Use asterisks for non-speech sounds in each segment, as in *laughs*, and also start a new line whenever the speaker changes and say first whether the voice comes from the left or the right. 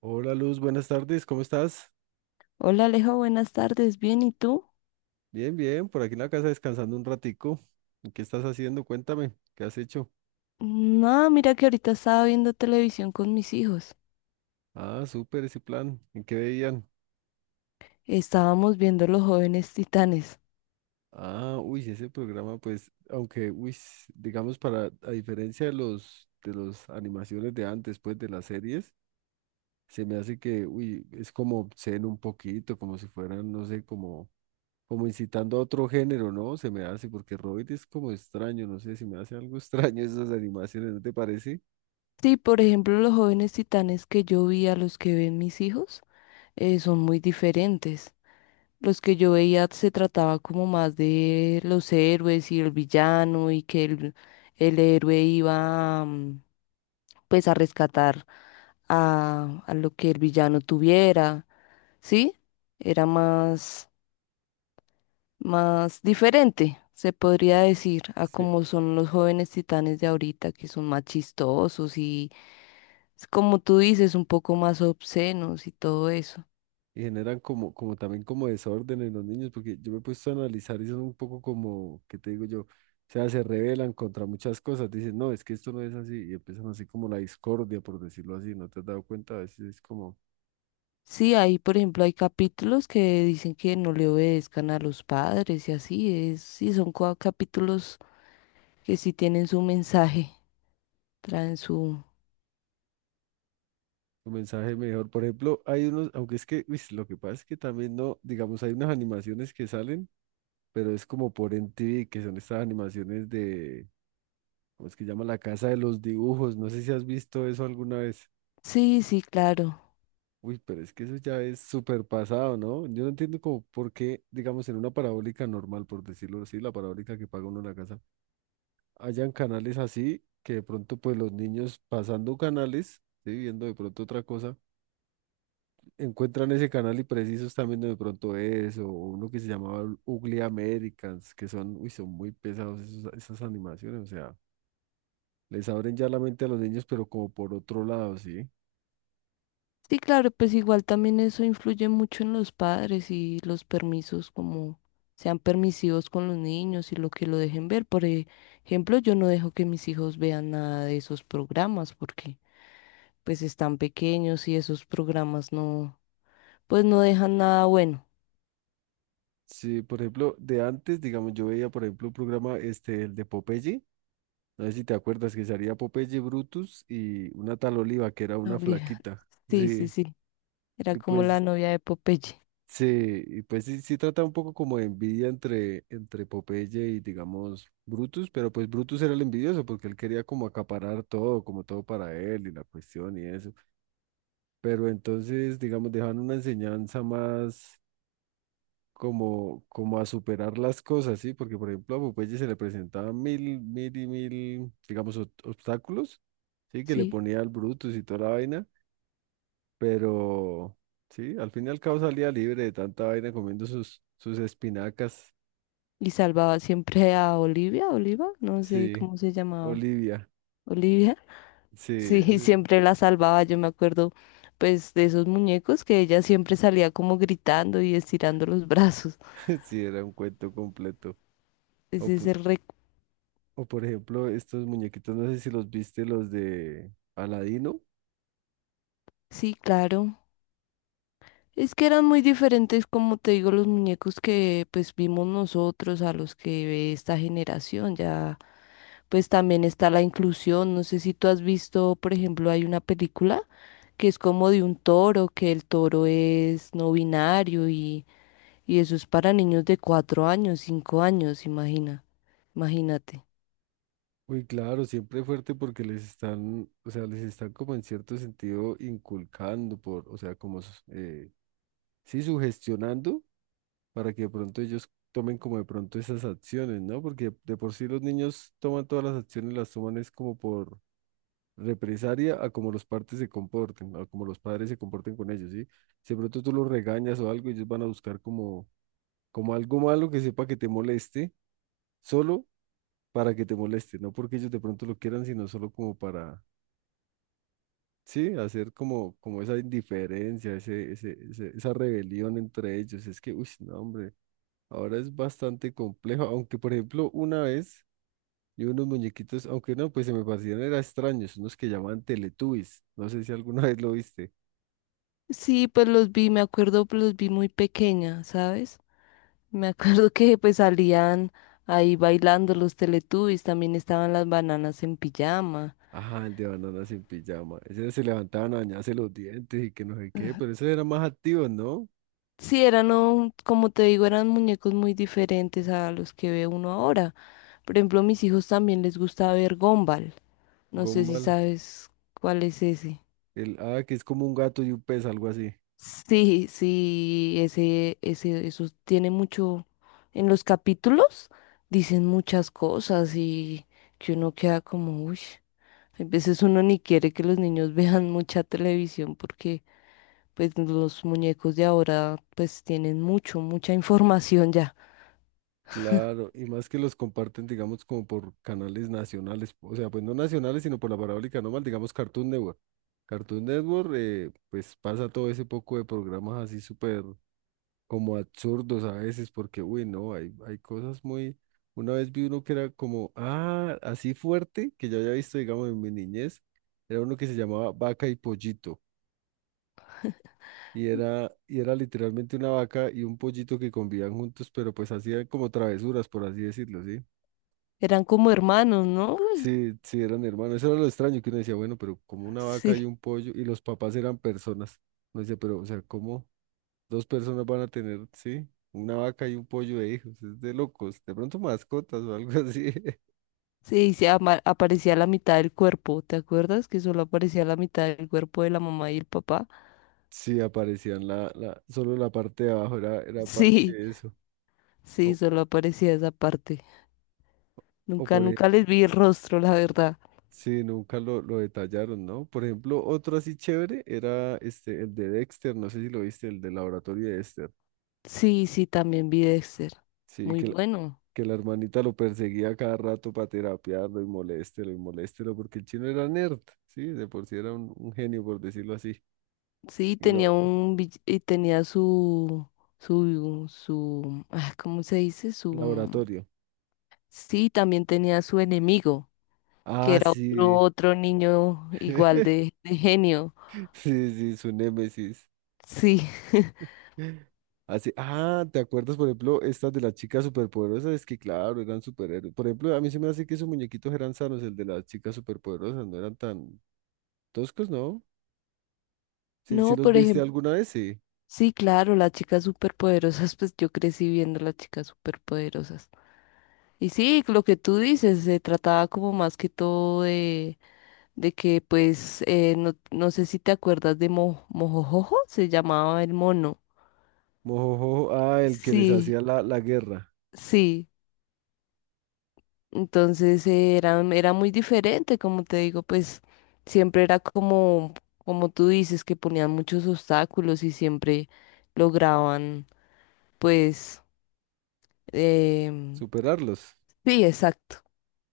right: Hola Luz, buenas tardes, ¿cómo estás?
left: Hola Alejo, buenas tardes. Bien, ¿y tú?
right: Bien, bien, por aquí en la casa descansando un ratico. ¿Qué estás haciendo? Cuéntame, ¿qué has hecho?
left: No, mira que ahorita estaba viendo televisión con mis hijos.
right: Ah, súper ese plan, ¿en qué veían?
left: Estábamos viendo Los Jóvenes Titanes.
right: Ah, uy, sí, ese programa, pues, aunque, uy, digamos, para, a diferencia de los, de las animaciones de antes, pues, de las series, se me hace que, uy, es como obsceno un poquito, como si fueran, no sé, como, como incitando a otro género, ¿no? Se me hace, porque Robin es como extraño, no sé, si me hace algo extraño *laughs* esas animaciones, ¿no te parece?
left: Sí, por ejemplo, los Jóvenes Titanes que yo vi a los que ven mis hijos son muy diferentes. Los que yo veía se trataba como más de los héroes y el villano y el héroe iba pues a rescatar a lo que el villano tuviera, ¿sí? Era más, más diferente, se podría decir, a
right: Sí,
left: como son los jóvenes titanes de ahorita, que son más chistosos como tú dices, un poco más obscenos y todo eso.
right: y generan como, como también como desorden en los niños, porque yo me he puesto a analizar y son un poco como, ¿qué te digo yo? O sea, se rebelan contra muchas cosas, dicen, no, es que esto no es así, y empiezan así como la discordia, por decirlo así, ¿no te has dado cuenta? A veces es como
left: Sí, ahí por ejemplo, hay capítulos que dicen que no le obedezcan a los padres y así es. Sí, son capítulos que sí tienen su mensaje, traen su...
right: un mensaje mejor. Por ejemplo, hay unos, aunque es que, uy, lo que pasa es que también no, digamos, hay unas animaciones que salen, pero es como por MTV, que son estas animaciones de, ¿cómo es que llama? La Casa de los Dibujos, no sé si has visto eso alguna vez.
left: Sí, sí, claro.
right: Uy, pero es que eso ya es súper pasado, ¿no? Yo no entiendo como por qué, digamos, en una parabólica normal, por decirlo así, la parabólica que paga uno en la casa, hayan canales así que de pronto pues los niños pasando canales, ¿sí? Viendo de pronto otra cosa, encuentran ese canal y precisos están viendo de pronto eso, o uno que se llamaba Ugly Americans, que son, uy, son muy pesados esas animaciones, o sea, les abren ya la mente a los niños, pero como por otro lado, ¿sí?
left: Sí, claro, pues igual también eso influye mucho en los padres y los permisos, como sean permisivos con los niños y lo que lo dejen ver. Por ejemplo, yo no dejo que mis hijos vean nada de esos programas porque pues están pequeños y esos programas no, pues no dejan nada bueno.
right: Sí, por ejemplo, de antes, digamos, yo veía, por ejemplo, un programa, este, el de Popeye. No sé si te acuerdas que salía Popeye Brutus y una tal Oliva, que era
left: No,
right: una
left: *laughs*
right: flaquita.
left: Sí, sí,
right: Sí,
left: sí. Era
right: y
left: como la
right: pues
left: novia de Popeye,
right: sí, y pues sí, sí trata un poco como de envidia entre, entre Popeye y digamos Brutus, pero pues Brutus era el envidioso porque él quería como acaparar todo, como todo para él y la cuestión y eso. Pero entonces, digamos, dejan una enseñanza más como, como a superar las cosas, ¿sí? Porque, por ejemplo, a Popeye se le presentaban mil, mil y mil, digamos, obstáculos, ¿sí? Que le
left: sí.
right: ponía al Brutus y toda la vaina, pero, sí, al fin y al cabo salía libre de tanta vaina comiendo sus, sus espinacas,
left: Y salvaba siempre a Olivia, Oliva, no sé
right: sí,
left: cómo se llamaba.
right: Olivia,
left: Olivia.
right: sí,
left: Sí, *laughs* siempre la salvaba, yo me acuerdo pues de esos muñecos que ella siempre salía como gritando y estirando los *laughs* brazos.
right: *laughs* sí, era un cuento completo. O,
left: Ese es
right: po-
left: el rec...
right: o, por ejemplo, estos muñequitos, no sé si los viste, los de Aladino.
left: Sí, claro. Es que eran muy diferentes, como te digo, los muñecos que pues vimos nosotros a los que ve esta generación. Ya pues también está la inclusión. No sé si tú has visto, por ejemplo, hay una película que es como de un toro, que el toro es no binario. Y eso es para niños de 4 años, 5 años, imagina, imagínate.
right: Uy, claro, siempre fuerte porque les están, o sea, les están como en cierto sentido inculcando por, o sea, como, sí, sugestionando para que de pronto ellos tomen como de pronto esas acciones, ¿no? Porque de por sí los niños toman todas las acciones, las toman es como por represalia a como los padres se comporten, a como los padres se comporten con ellos, ¿sí? Si de pronto tú los regañas o algo, ellos van a buscar como, como algo malo que sepa que te moleste, solo para que te moleste, no porque ellos de pronto lo quieran, sino solo como para sí, hacer como, como esa indiferencia, ese, esa rebelión entre ellos. Es que, uy, no, hombre, ahora es bastante complejo. Aunque, por ejemplo, una vez yo unos muñequitos, aunque no, pues se me parecían, eran extraños, unos que llamaban Teletubbies. No sé si alguna *laughs* vez lo viste.
left: Sí, pues los vi, me acuerdo, pues los vi muy pequeña, ¿sabes? Me acuerdo que pues salían ahí bailando los Teletubbies, también estaban las bananas en pijama.
right: Ajá, el de bananas en pijama. Ese se levantaban a bañarse los dientes y que no sé qué, pero ese era más activo, ¿no?
left: Sí, eran, como te digo, eran muñecos muy diferentes a los que ve uno ahora. Por ejemplo, a mis hijos también les gusta ver Gumball. No sé si
right: Gumball.
left: sabes cuál es ese.
right: El, ah, que es como un gato y un pez, algo así.
left: Sí, sí, ese, eso tiene mucho. En los capítulos dicen muchas cosas y que uno queda como, uy, a veces uno ni quiere que los niños *laughs* vean mucha televisión porque pues los muñecos de ahora pues tienen mucha información ya.
right: Claro, y más que los comparten, digamos, como por canales nacionales, o sea, pues no nacionales, sino por la parabólica normal, digamos Cartoon Network. Cartoon Network, pues pasa todo ese poco de programas así súper como absurdos a veces, porque, uy, no, hay cosas muy... Una vez vi uno que era como, ah, así fuerte, que yo había visto, digamos, en mi niñez, era uno que se llamaba Vaca y Pollito. Y era literalmente una vaca y un pollito que convivían juntos, pero pues hacían como travesuras, por así decirlo, ¿sí?
left: Eran como hermanos, ¿no? *laughs*
right: Sí, sí, eran hermanos. Eso era lo extraño que uno decía, bueno, pero como una vaca y
left: Sí,
right: un pollo, y los papás eran personas. Uno decía, pero, o sea, ¿cómo dos personas van a tener, sí, una vaca y un pollo de hijos? Es de locos. De pronto mascotas o algo así. *laughs*
left: sí, aparecía la mitad del cuerpo, ¿te acuerdas? Que solo aparecía la mitad del cuerpo de la mamá y el papá. *laughs*
right: Sí, aparecían solo la parte de abajo, era parte
left: Sí,
right: de eso.
left: sí,
right: O,
left: solo aparecía esa parte.
right: o
left: Nunca,
right: por ejemplo,
left: nunca les vi el rostro, la verdad.
right: sí, nunca lo detallaron, ¿no? Por ejemplo, otro así chévere era este, el de Dexter, no sé si lo viste, el de laboratorio de Dexter.
left: Sí, sí, también vi Dexter.
right: Sí,
left: Muy
right: que
left: bueno.
right: que la hermanita lo perseguía cada rato para terapiarlo y moléstelo, porque el chino era nerd, ¿sí? De por sí era un genio, por decirlo así.
left: Sí,
right: Y
left: tenía
right: lo,
left: un y tenía su, ¿cómo se dice? Su,
right: laboratorio.
left: sí, también tenía su enemigo, que
right: Ah,
left: era
right: sí.
left: otro niño igual
right: *laughs*
left: de genio.
right: Sí, sí, su némesis.
left: Sí. *laughs*
right: Así, ah, ¿te acuerdas, por ejemplo, estas de las chicas superpoderosas? Es que, claro, eran superhéroes. Por ejemplo, a mí se me hace que esos muñequitos eran sanos, el de las chicas superpoderosas, no eran tan toscos, ¿no? Sí, sí
left: No,
right: los
left: por
right: viste
left: ejemplo,
right: alguna vez, sí.
left: sí, claro, las chicas superpoderosas, pues yo crecí viendo las chicas superpoderosas. Y sí, lo que tú dices, se trataba como más que todo de que pues no sé si te acuerdas de Mojojojo, se llamaba el mono.
right: Mojojojo, ah, el que les
left: Sí,
right: hacía la guerra,
left: sí. Entonces era, era muy diferente, como te digo, pues siempre era como, como tú dices, que ponían muchos obstáculos y siempre lograban, pues, em,
right: superarlos.
left: sí, exacto.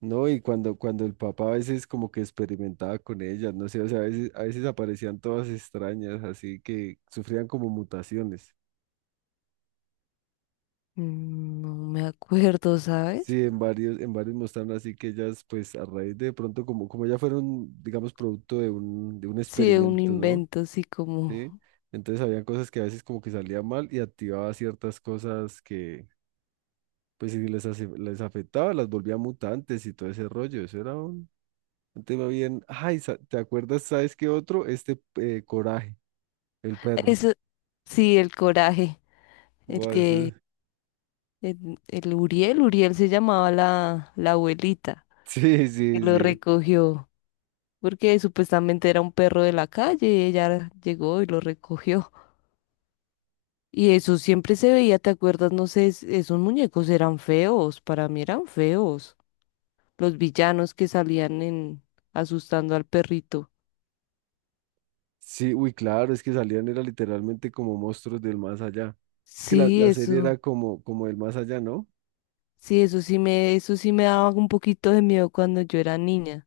right: No, y cuando el papá a veces como que experimentaba con ellas, no sé, o sea, a veces aparecían todas extrañas, así que sufrían como mutaciones.
left: Mm, no me acuerdo, ¿sabes?
right: Sí, en varios mostraron así que ellas, pues a raíz de pronto, como, como ya fueron, digamos, producto de de un
left: Sí, de un
right: experimento, ¿no?
left: invento así como...
right: Sí. Entonces había cosas que a veces como que salían mal y activaba ciertas cosas que, pues si les, les afectaba, las volvía mutantes y todo ese rollo. Eso era un tema bien. Ay, ¿te acuerdas, sabes qué otro? Este, Coraje. El perro.
left: Eso, sí, el coraje, el
right: Buah,
left: que...
right: *laughs*
left: El Uriel, Uriel se llamaba la abuelita
right: Sí,
left: que
right: sí,
left: lo
right: sí.
left: recogió, porque supuestamente era un perro de la calle y ella llegó y lo recogió. Y eso siempre se veía, ¿te acuerdas? No sé, esos muñecos eran feos, para mí eran feos. Los villanos que salían en asustando al perrito.
right: Sí, uy, claro, es que salían era literalmente como monstruos del más allá. Es que
left: Sí,
right: la serie
left: eso,
right: era como, como el más allá, ¿no?
left: sí, eso sí me daba un poquito de miedo cuando yo era niña,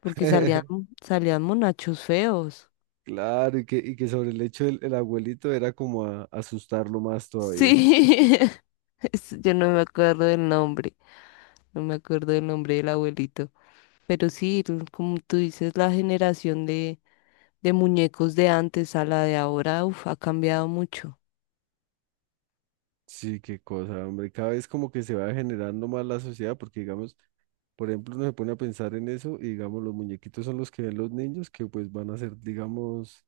left: porque
right: *laughs*
left: salían monachos feos.
right: Claro, y que sobre el hecho del el abuelito era como a, asustarlo más todavía.
left: Sí. *laughs* Es- yo no me acuerdo del nombre, no me acuerdo del nombre del abuelito, pero sí, como tú dices, la generación de muñecos de antes a la de ahora, uf, ha cambiado mucho.
right: Sí, qué cosa, hombre. Cada vez como que se va generando más la sociedad, porque digamos, por ejemplo, uno se pone a pensar en eso y digamos, los muñequitos son los que ven los niños que pues van a ser, digamos,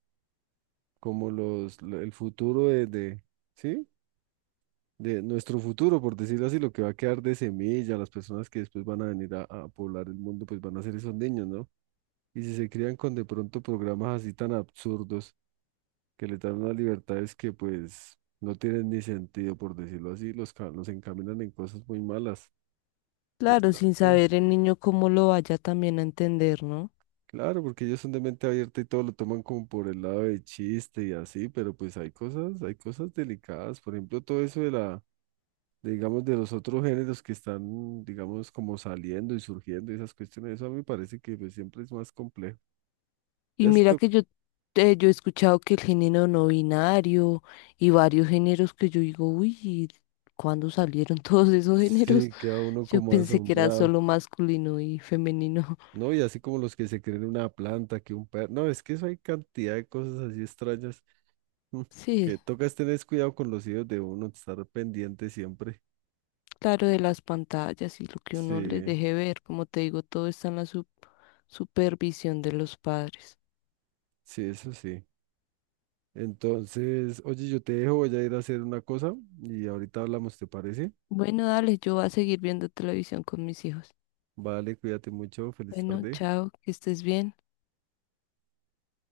right: como el futuro de, ¿sí? De nuestro futuro, por decirlo así, lo que va a quedar de semilla, las personas que después van a venir a poblar el mundo, pues van a ser esos niños, ¿no? Y si se crían con de pronto programas así tan absurdos que les dan unas libertades que pues no tienen ni sentido, por decirlo así, los, los encaminan en cosas muy malas.
left: Claro, sin
right: Bastante.
left: saber el niño cómo lo vaya también a entender, ¿no?
right: Claro, porque ellos son de mente abierta y todo lo toman como por el lado de chiste y así, pero pues hay cosas delicadas, por ejemplo, todo eso de la digamos, de los otros géneros que están, digamos, como saliendo y surgiendo y esas cuestiones, eso a mí me parece que pues, siempre es más complejo.
left: Y
right: Ya
left: mira
right: esto
left: que yo he escuchado que el género no binario y varios géneros que yo digo, uy, ¿cuándo salieron *laughs* todos esos géneros?
right: sí
left: *laughs*
right: queda uno
left: Yo
right: como
left: pensé que era
right: asombrado,
left: solo masculino y femenino.
right: ¿no? Y así como los que se creen una planta, que un perro, no, es que eso hay cantidad de cosas así extrañas mm,
left: *laughs* Sí,
right: que tocas tener cuidado con los hijos de uno, estar pendiente siempre.
left: claro, de las pantallas y lo que uno les
right: Sí,
left: deje ver, como te digo, todo está en la supervisión de los padres.
right: sí, eso sí. Entonces, oye, yo te dejo, voy a ir a hacer una cosa y ahorita hablamos, ¿te parece?
left: Bueno, dale, yo voy a seguir viendo televisión con mis hijos.
right: Vale, cuídate mucho, feliz
left: Bueno,
right: tarde.
left: chao, que estés bien.